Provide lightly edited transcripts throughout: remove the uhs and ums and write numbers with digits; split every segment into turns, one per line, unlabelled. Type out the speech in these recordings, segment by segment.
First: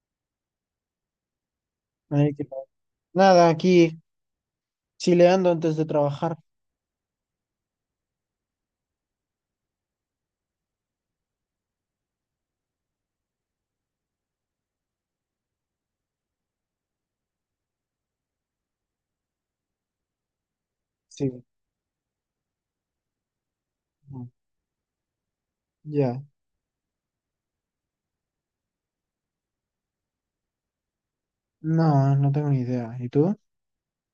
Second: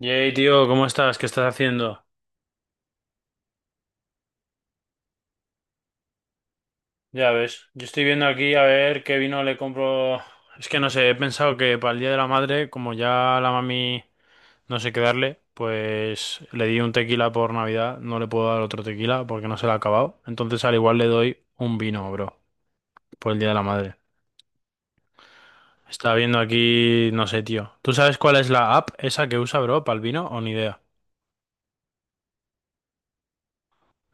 Yay, tío, ¿cómo estás? ¿Qué estás haciendo?
Ay, qué padre. Nada, aquí chileando antes de trabajar.
Ya ves, yo estoy viendo aquí a ver qué vino le compro. Es que no sé, he pensado que para el Día de la Madre, como ya la mami no sé qué darle, pues le di un tequila por Navidad, no le puedo dar otro tequila porque no se lo ha acabado. Entonces al igual le
Sí,
doy un vino, bro, por el Día de la Madre.
mm,
Estaba
ya.
viendo aquí, no sé, tío. ¿Tú sabes cuál es la app esa que usa, bro, para el vino o ni idea?
No, no tengo ni idea. ¿Y tú?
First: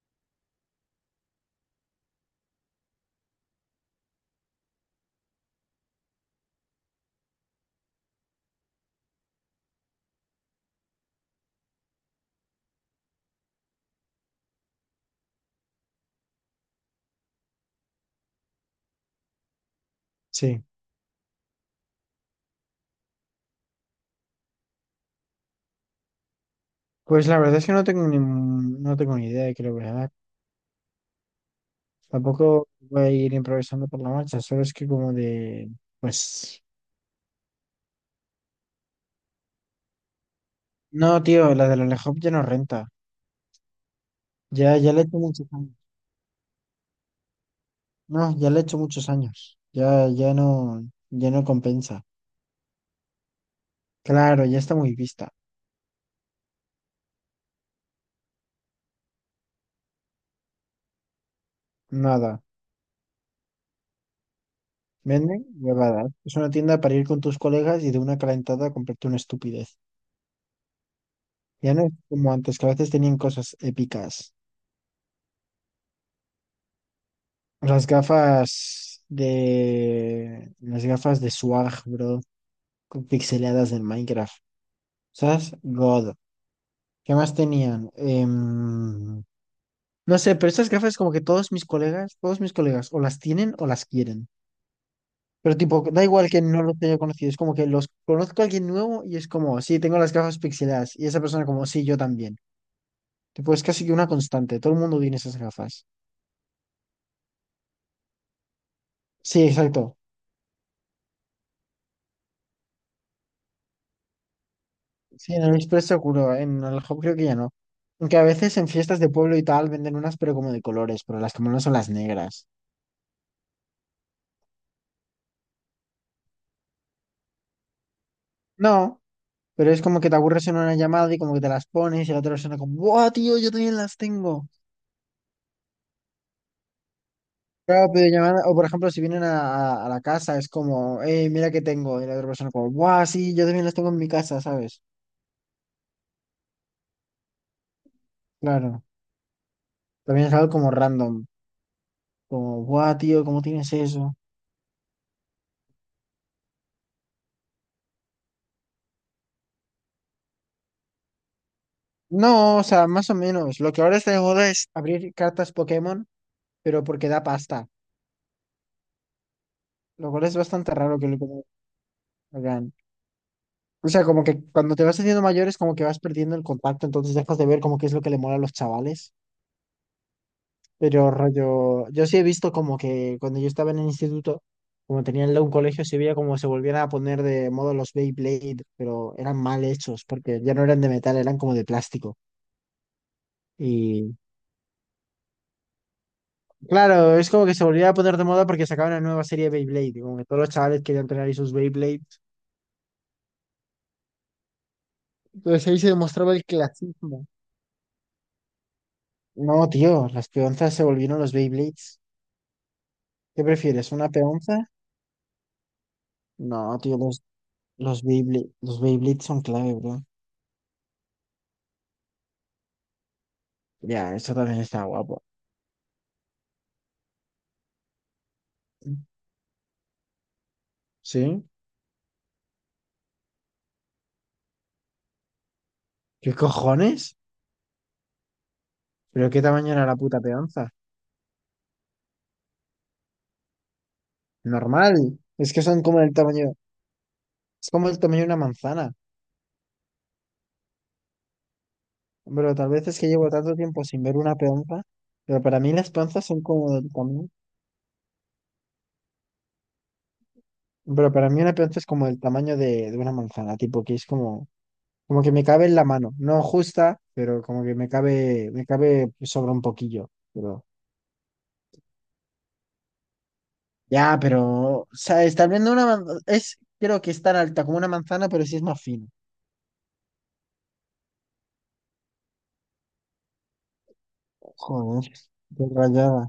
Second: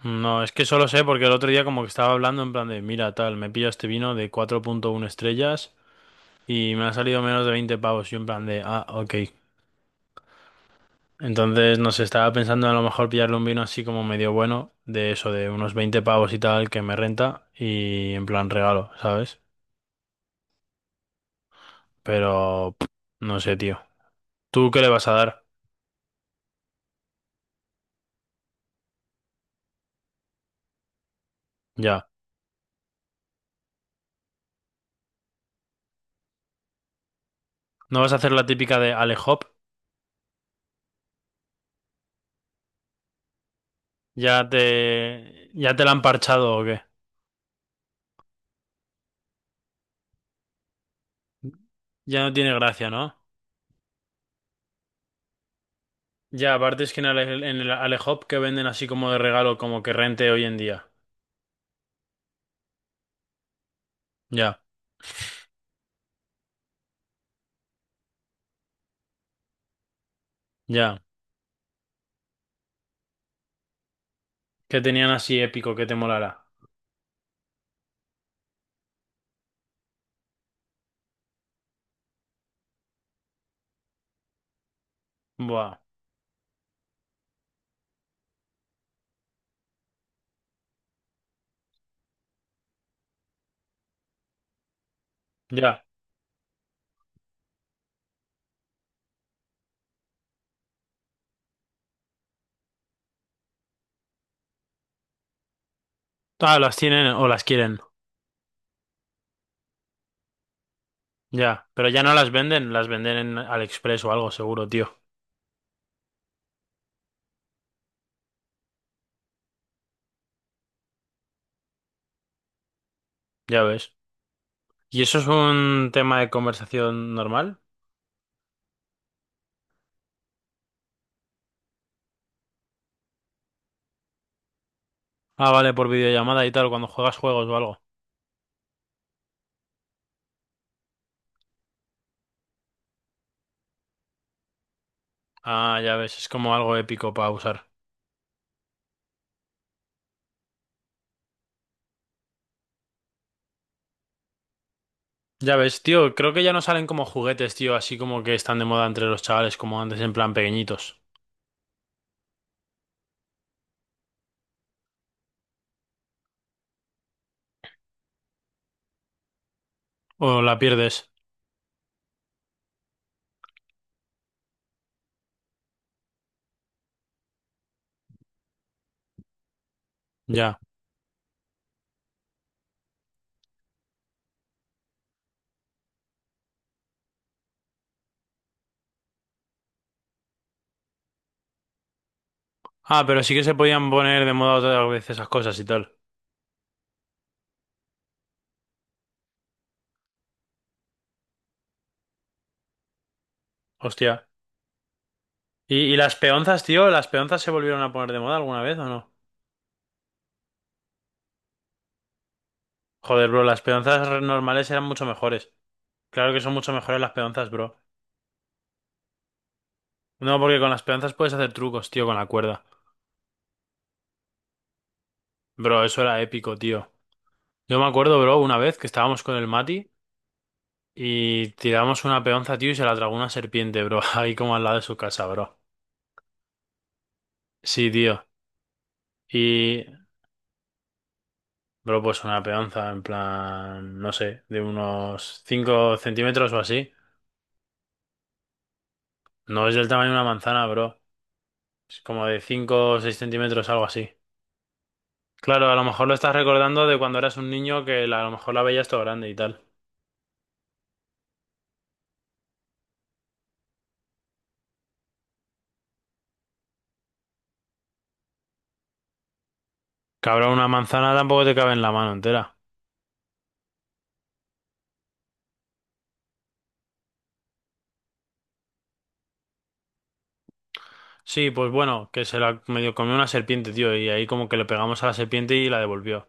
No, es que solo sé porque el otro día como que estaba hablando en plan de, mira, tal, me pillo este vino de 4.1 estrellas y me ha salido menos de 20 pavos. Y en plan de, ah, ok. Entonces, no sé, estaba pensando en a lo mejor pillarle un vino así como medio bueno, de eso, de unos 20 pavos y tal, que me renta y en plan regalo, ¿sabes?
Sí.
Pero, pff, no sé, tío. ¿Tú qué le vas a dar?
Pues la verdad es que no tengo ni idea de qué le voy a dar.
Ya.
Tampoco voy a ir improvisando por la marcha, solo es que como de. Pues.
¿No vas a hacer la típica de Ale Hop?
No, tío, la de la ya no renta. Ya, ya le he hecho muchos años.
Ya te la han parchado o qué?
No, ya le he hecho muchos años. Ya, ya no compensa.
Ya no tiene gracia, ¿no?
Claro, ya está muy vista.
Ya, aparte es que en el Alehop que venden así como de regalo, como que rente hoy en día.
Nada.
Ya,
Venden huevadas. Es una tienda para ir con tus colegas y de una calentada a comprarte una estupidez.
ya.
Ya no es como antes, que a veces tenían cosas épicas.
Que tenían así épico, que te molara.
Las gafas de. Las gafas de Swag, bro. Con pixeladas del Minecraft. ¿Sabes?
Buah,
God. ¿Qué más tenían? No sé, pero estas gafas como que todos mis colegas, o las tienen o las quieren. Pero tipo,
ya.
da igual que no los haya conocido, es como que los conozco a alguien nuevo y es como, sí, tengo las gafas pixeladas. Y esa persona como, sí, yo también. Tipo, es casi que una constante. Todo el mundo tiene esas gafas.
Ah, las tienen o las quieren.
Sí, exacto.
Ya, pero ya no las venden, las venden en AliExpress o algo seguro, tío.
Sí, en el Express seguro. En el Hop creo que ya no. Aunque a veces en fiestas de pueblo y tal venden unas, pero como de colores, pero las que no son las negras.
Ya ves. ¿Y eso es un tema de conversación normal?
No, pero es como que te aburres en una llamada y como que te las pones y la otra persona como, ¡buah, tío! Yo también las tengo.
Ah, vale, por videollamada y tal, cuando juegas juegos o algo.
Claro, pero llamada, o por ejemplo, si vienen a la casa, es como, ¡eh, mira que tengo! Y la otra persona como, ¡buah, sí! Yo también las tengo en mi casa, ¿sabes?
Ah, ya ves, es como algo épico para usar.
Claro. También es algo como random. Como, ¡buah, tío! ¿Cómo tienes eso?
Ya ves, tío, creo que ya no salen como juguetes, tío, así como que están de moda entre los chavales, como antes en plan pequeñitos.
No, o sea, más o menos. Lo que ahora está de moda es abrir cartas Pokémon, pero porque da pasta. Lo cual es
O la
bastante raro que
pierdes.
lo hagan. O sea, como que cuando te vas haciendo mayor es como que vas perdiendo el contacto, entonces dejas de ver como que es lo que le mola a los chavales.
Ya.
Pero rollo, yo sí he visto como que cuando yo estaba en el instituto, como tenía un colegio, se veía como se volvían a poner de moda los Beyblade, pero eran mal hechos, porque ya no eran de metal, eran como de plástico.
Ah, pero sí que se podían poner de moda otra vez esas cosas y tal.
Claro, es como que se volvía a poner de moda porque sacaban una nueva serie de Beyblade, y como que todos los chavales querían tener ahí sus Beyblades.
Hostia.
Entonces
¿Y,
ahí se
y las
demostraba el
peonzas, tío? ¿Las
clasismo.
peonzas se volvieron a poner de moda alguna vez o no?
No, tío, las peonzas se volvieron los Beyblades.
Joder, bro,
¿Qué
las
prefieres, una
normales
peonza?
eran mucho mejores. Claro que son mucho
No, tío,
mejores las
los,
peonzas, bro.
los Beyblade- los Beyblades son clave, bro.
No, porque con las peonzas puedes hacer trucos, tío, con la cuerda.
Ya, eso también está guapo.
Bro, eso era épico, tío. Yo me acuerdo, bro, una vez que estábamos con el Mati
¿Sí?
y tiramos una peonza, tío, y se la tragó una serpiente, bro, ahí como al lado de su casa, bro.
¿Qué cojones?
Sí, tío.
¿Pero qué tamaño era
Y
la puta peonza?
bro, pues una peonza, en plan, no sé, de
Normal.
unos
Es que son
5
como el
centímetros
tamaño,
o así.
es como el tamaño de una manzana.
No es del tamaño de una manzana, bro. Es como de
Pero tal vez
5
es
o
que
6
llevo tanto
centímetros,
tiempo
algo
sin
así.
ver una peonza, pero para
Claro,
mí
a lo
las
mejor lo
peonzas
estás
son como
recordando
del
de cuando
tamaño.
eras un niño que a lo mejor la veías todo grande y tal.
Pero para mí una peonza es como el tamaño de una manzana, tipo que es como que me cabe en la mano. No justa, pero como que me cabe sobra un poquillo.
Cabrón,
Pero,
una manzana tampoco te cabe en la mano entera.
ya, pero, ¿sabes? Tal vez no una manzana, es, creo que es tan alta como una manzana, pero sí es más fina.
Sí, pues bueno, que se la medio comió una serpiente, tío, y ahí como que le pegamos a
Joder,
la serpiente
qué
y la devolvió.
rayada.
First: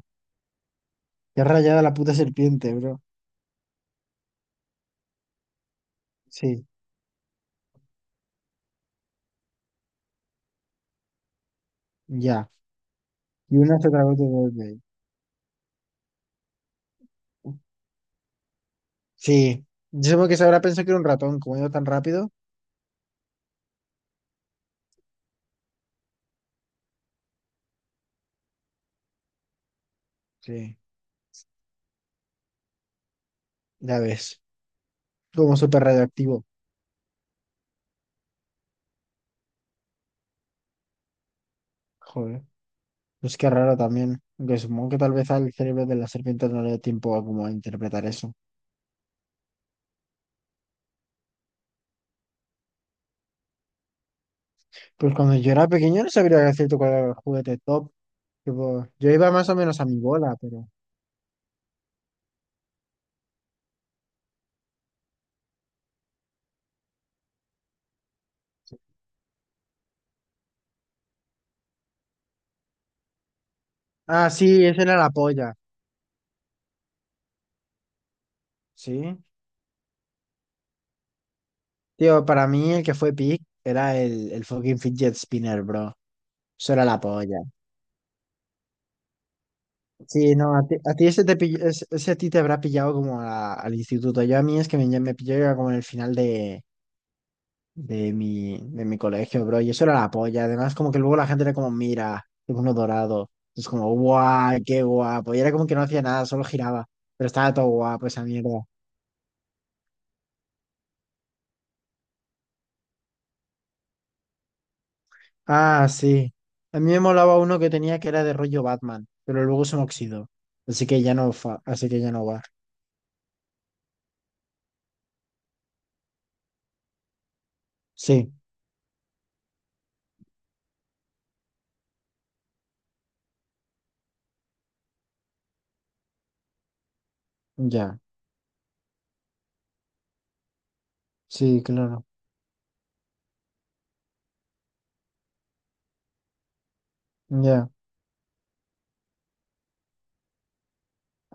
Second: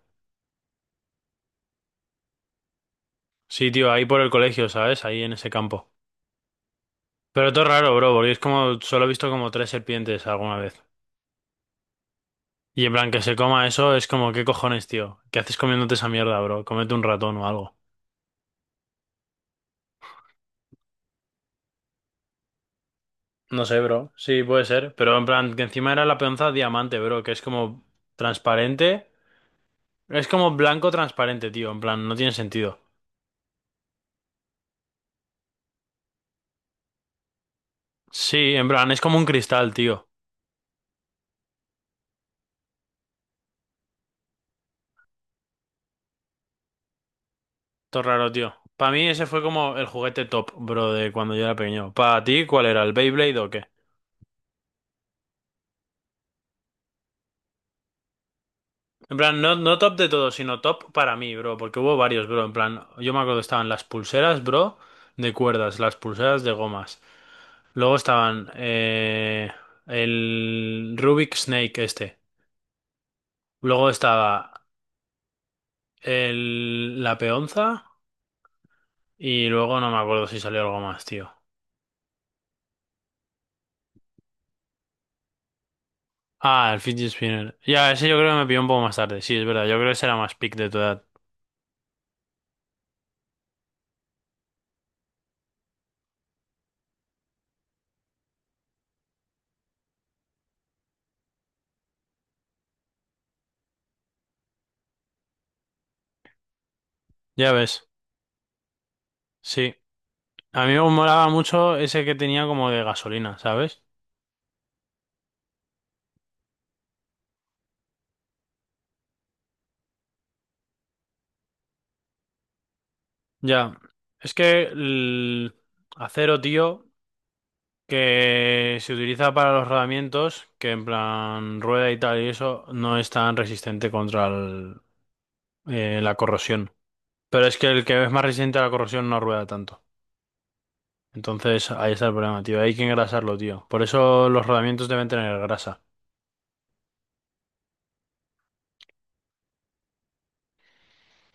Qué rayada la puta serpiente, bro.
Sí, tío, ahí por el colegio, ¿sabes? Ahí en ese campo.
Sí,
Pero todo raro, bro, porque es como, solo he visto como tres serpientes alguna vez.
ya.
Y en plan, que se
Y
coma
una se
eso
otra
es
vez de
como, ¿qué
golpe.
cojones, tío? ¿Qué haces comiéndote esa mierda, bro? Cómete un ratón o algo.
Sí, yo supongo que se habrá pensado que era un ratón, como iba tan rápido.
No sé, bro. Sí, puede ser. Pero en plan, que encima era la peonza diamante, bro, que es como transparente. Es como
Sí,
blanco transparente, tío. En plan, no tiene sentido.
ya ves, como súper radioactivo.
Sí, en plan, es como un cristal, tío.
Joder, pues qué raro también. Aunque supongo que tal vez al cerebro de la serpiente no le dio tiempo a como a
Todo
interpretar
raro,
eso.
tío. Para mí ese fue como el juguete top, bro, de cuando yo era pequeño. ¿Para ti cuál era? ¿El Beyblade o qué?
Pues cuando yo era pequeño no sabría decirte cuál era el juguete top. Tipo, yo
En
iba
plan,
más
no,
o
no
menos a
top
mi
de todo,
bola,
sino
pero.
top para mí, bro, porque hubo varios, bro. En plan, yo me acuerdo, que estaban las pulseras, bro, de cuerdas, las pulseras de gomas. Luego estaban el Rubik Snake este. Luego
Ah,
estaba
sí, ese era la polla.
la peonza
Sí.
y luego no me acuerdo si salió algo más, tío.
Tío, para mí el que fue pick era el fucking fidget spinner, bro.
Ah,
Eso
el
era la
fidget
polla.
spinner. Ya, ese yo creo que me pilló un poco más tarde. Sí, es verdad, yo creo que ese era
Sí,
más
no,
pick
a
de
ti,
tu
a
edad.
ti ese, ese a ti te habrá pillado como al instituto. Yo a mí es que me pilló ya como en el final de mi colegio, bro. Y eso era la polla. Además, como que luego la gente era como, mira, es uno dorado. Es como, guau, qué guapo. Y era como que no hacía nada, solo giraba. Pero
Ya
estaba todo
ves,
guapo esa mierda.
sí. A mí me molaba mucho ese que tenía como de gasolina, ¿sabes?
Ah, sí. A mí me molaba uno que tenía que era de rollo Batman, pero luego se me oxidó. Así que ya no, así que ya no va.
Ya, es que el acero, tío,
Sí,
que se utiliza para los rodamientos, que en plan rueda y tal y eso, no es tan resistente contra la corrosión. Pero es que el
ya.
que es más resistente a la corrosión no rueda tanto.
Sí,
Entonces ahí
claro.
está el problema, tío. Hay que engrasarlo, tío. Por eso los rodamientos deben tener grasa.
Ya.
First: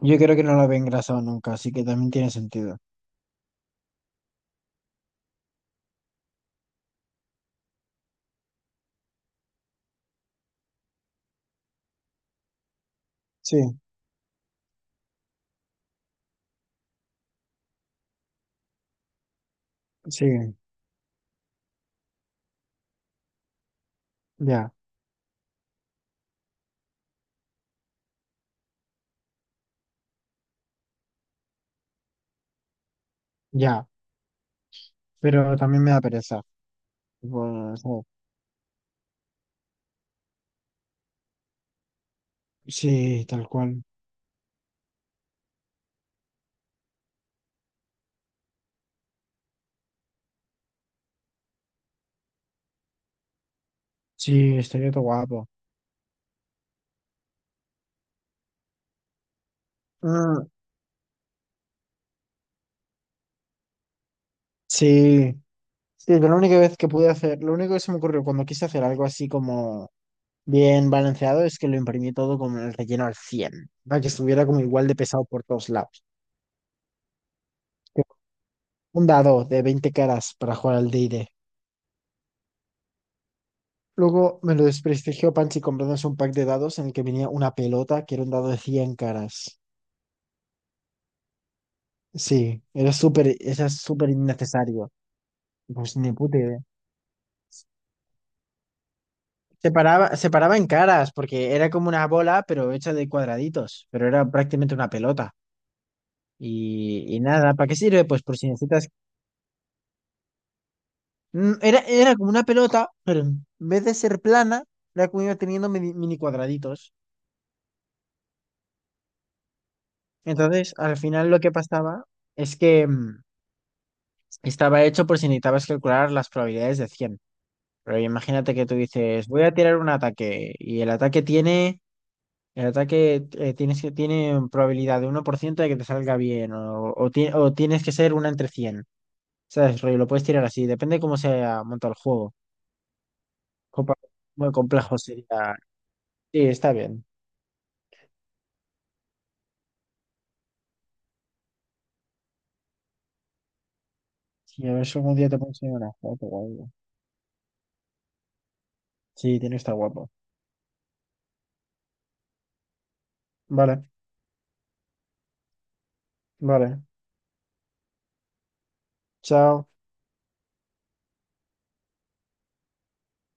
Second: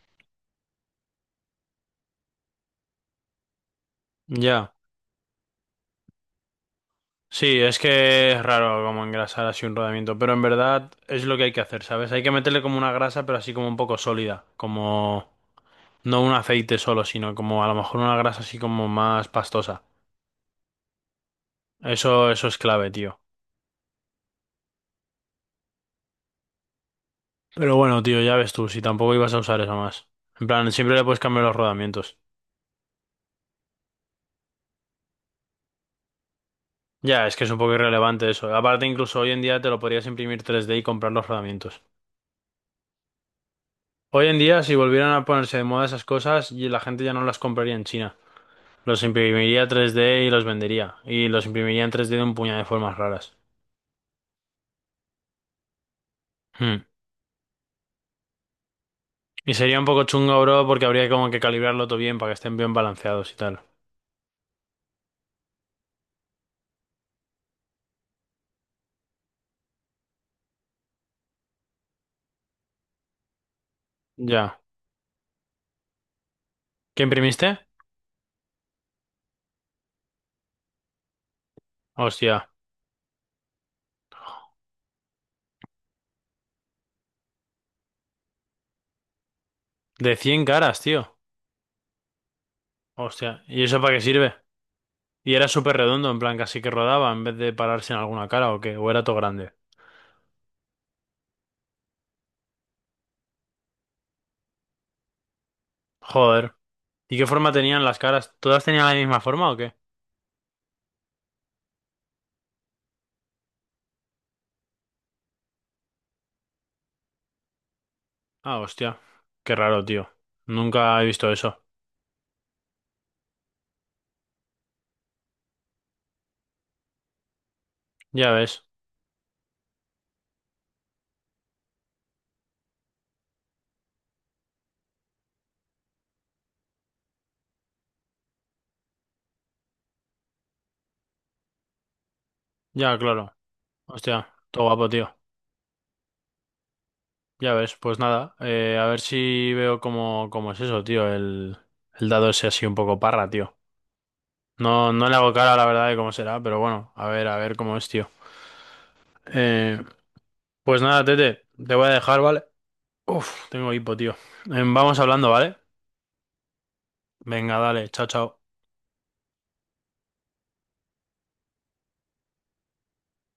Yo creo que no lo había engrasado nunca, así que también tiene sentido.
Ya, sí, es que es raro como engrasar así un rodamiento, pero en verdad es lo que hay que hacer, ¿sabes? Hay que meterle como una grasa, pero así
Sí,
como un poco sólida, como... No un aceite solo, sino como a lo mejor una grasa así como más pastosa.
sí,
Eso es clave, tío.
ya,
Pero bueno, tío, ya ves tú, si tampoco ibas a usar eso más. En plan, siempre le puedes cambiar los rodamientos.
ya. Pero también me da pereza.
Ya, es
Tipo,
que es un poco
o sea,
irrelevante eso. Aparte, incluso hoy en día te lo podrías imprimir tres d y comprar los rodamientos.
sí, tal cual.
Hoy en día, si volvieran a ponerse de moda esas cosas, y la gente ya no las compraría en China. Los imprimiría tres d y los vendería. Y los imprimiría en tres d de un puñado de formas raras.
Sí, estaría todo guapo.
Hmm. Y sería un poco chungo,
Mm,
bro, porque habría como que calibrarlo todo bien para que estén bien balanceados y tal.
sí. Sí, pero la única vez que pude hacer, lo único que se me ocurrió cuando quise hacer algo así como bien balanceado es que lo imprimí todo como el relleno al 100 para que estuviera como
Ya.
igual de pesado por todos lados.
¿Qué imprimiste?
Tipo, un dado de 20 caras para jugar al D&D.
Hostia.
Luego me lo desprestigió Panchi comprándose un pack de dados en el que venía una pelota que era un dado de 100 caras.
De cien caras, tío.
Sí,
Hostia. ¿Y
era
eso para qué
súper
sirve?
innecesario.
Y era súper
Pues
redondo,
ni
en plan,
puta idea.
casi que rodaba en vez de pararse en alguna cara o qué. O era todo grande.
Se paraba en caras porque era como una bola, pero hecha de cuadraditos, pero era prácticamente una pelota.
Joder.
Y,
¿Y
y
qué forma
nada, ¿para qué
tenían las
sirve? Pues
caras?
por si
¿Todas tenían
necesitas.
la misma forma o qué?
Era como una pelota, pero en vez de ser plana, era como iba teniendo mini, mini cuadraditos.
Ah, hostia. Qué raro, tío.
Entonces, al
Nunca he visto
final lo que
eso.
pasaba es que. Estaba hecho por si necesitabas calcular las probabilidades de 100. Pero
Ya
imagínate
ves.
que tú dices, voy a tirar un ataque y el ataque tiene, el ataque tienes que, tiene probabilidad de 1% de que te salga bien o tienes que ser una entre 100. ¿Sabes? Rollo, lo puedes tirar así, depende cómo se monta el juego.
Ya, claro.
Compa.
Hostia.
Muy
Todo guapo,
complejo
tío.
sería. Sí, está bien.
Ya ves. Pues nada. A ver si veo cómo, cómo es eso, tío. El dado ese así un poco parra, tío.
Si a ver
No,
si
no le
algún día
hago
te puedo
cara, la
enseñar
verdad,
una
de cómo
foto
será,
o
pero
algo.
bueno, a ver cómo es, tío.
Sí, tiene que estar
Eh,
guapo.
pues nada, Tete, te voy a dejar, ¿vale? Uf, tengo
Vale,
hipo, tío. Vamos hablando, ¿vale?
vale.
Venga, dale, chao, chao.
Chao.